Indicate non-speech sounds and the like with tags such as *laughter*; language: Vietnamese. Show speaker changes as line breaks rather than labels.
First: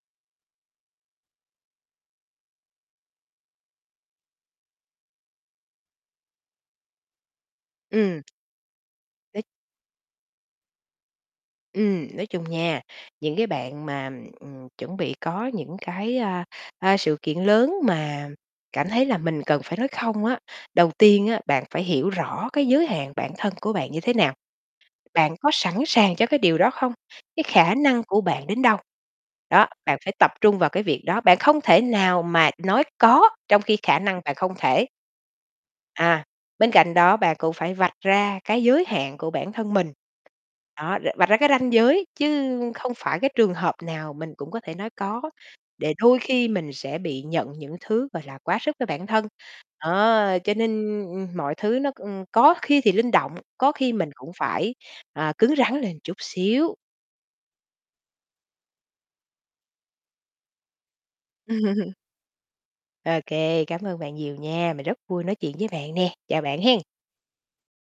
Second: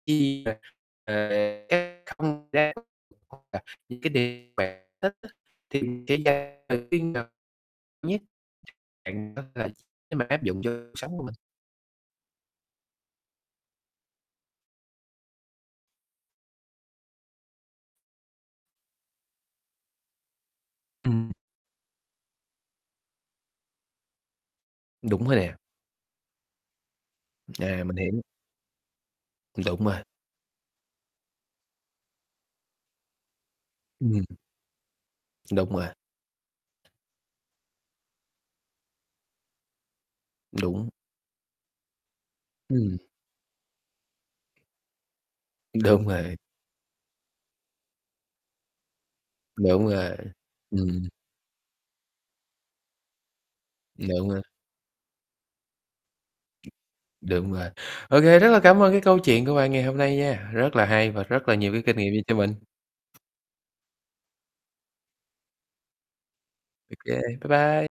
*unintelligible* Những cái điều bạn thích á, thì *unintelligible* tự tin vào. Thứ nhất
Ừm.
bạn có
*unintelligible*
thể nếu mà áp dụng cho cuộc sống của mình.
Ừm, nói chung nha, những cái bạn mà, ừm, ừm, chuẩn bị có những cái, a, a, sự kiện lớn mà cảm thấy là mình cần phải nói "không" á. Đầu tiên
Ừm.
á, bạn phải hiểu rõ cái giới hạn bản thân của bạn như thế nào?
Đúng
Bạn
rồi
có
nè.
sẵn sàng cho cái điều đó không? Cái khả
À, mình
năng của
hiểu.
bạn đến đâu? Đó,
Đúng rồi.
bạn phải tập trung vào cái việc đó, bạn không thể nào mà nói "có" trong khi khả
Ừm.
năng bạn không thể.
Đúng rồi.
À, bên cạnh đó bạn cũng phải vạch ra cái giới hạn của bản thân mình.
Đúng.
Đó, ờ, vạch ra cái ranh giới chứ không
Ừm.
phải cái trường hợp nào mình cũng có thể nói "có", để
Đúng
đôi
vậy.
khi mình sẽ bị nhận những thứ, gọi là, quá sức với bản thân.
Đúng rồi,
Đó, cho nên,
ừm.
ưm, ừm, mọi thứ nó, ưm, có khi thì linh động, có khi mình
Đúng
cũng
á.
phải, ờ, cứng rắn lên chút xíu.
Đúng vậy. Ô kê, rất là cảm ơn cái câu chuyện của bạn ngày hôm nay nha, rất là hay và rất là nhiều cái kinh
*chuckles*
nghiệm dành cho mình.
OK, cảm ơn bạn nhiều nha. Mình rất vui nói chuyện với bạn nè. Chào bạn hén.
Ô kê, bye bye.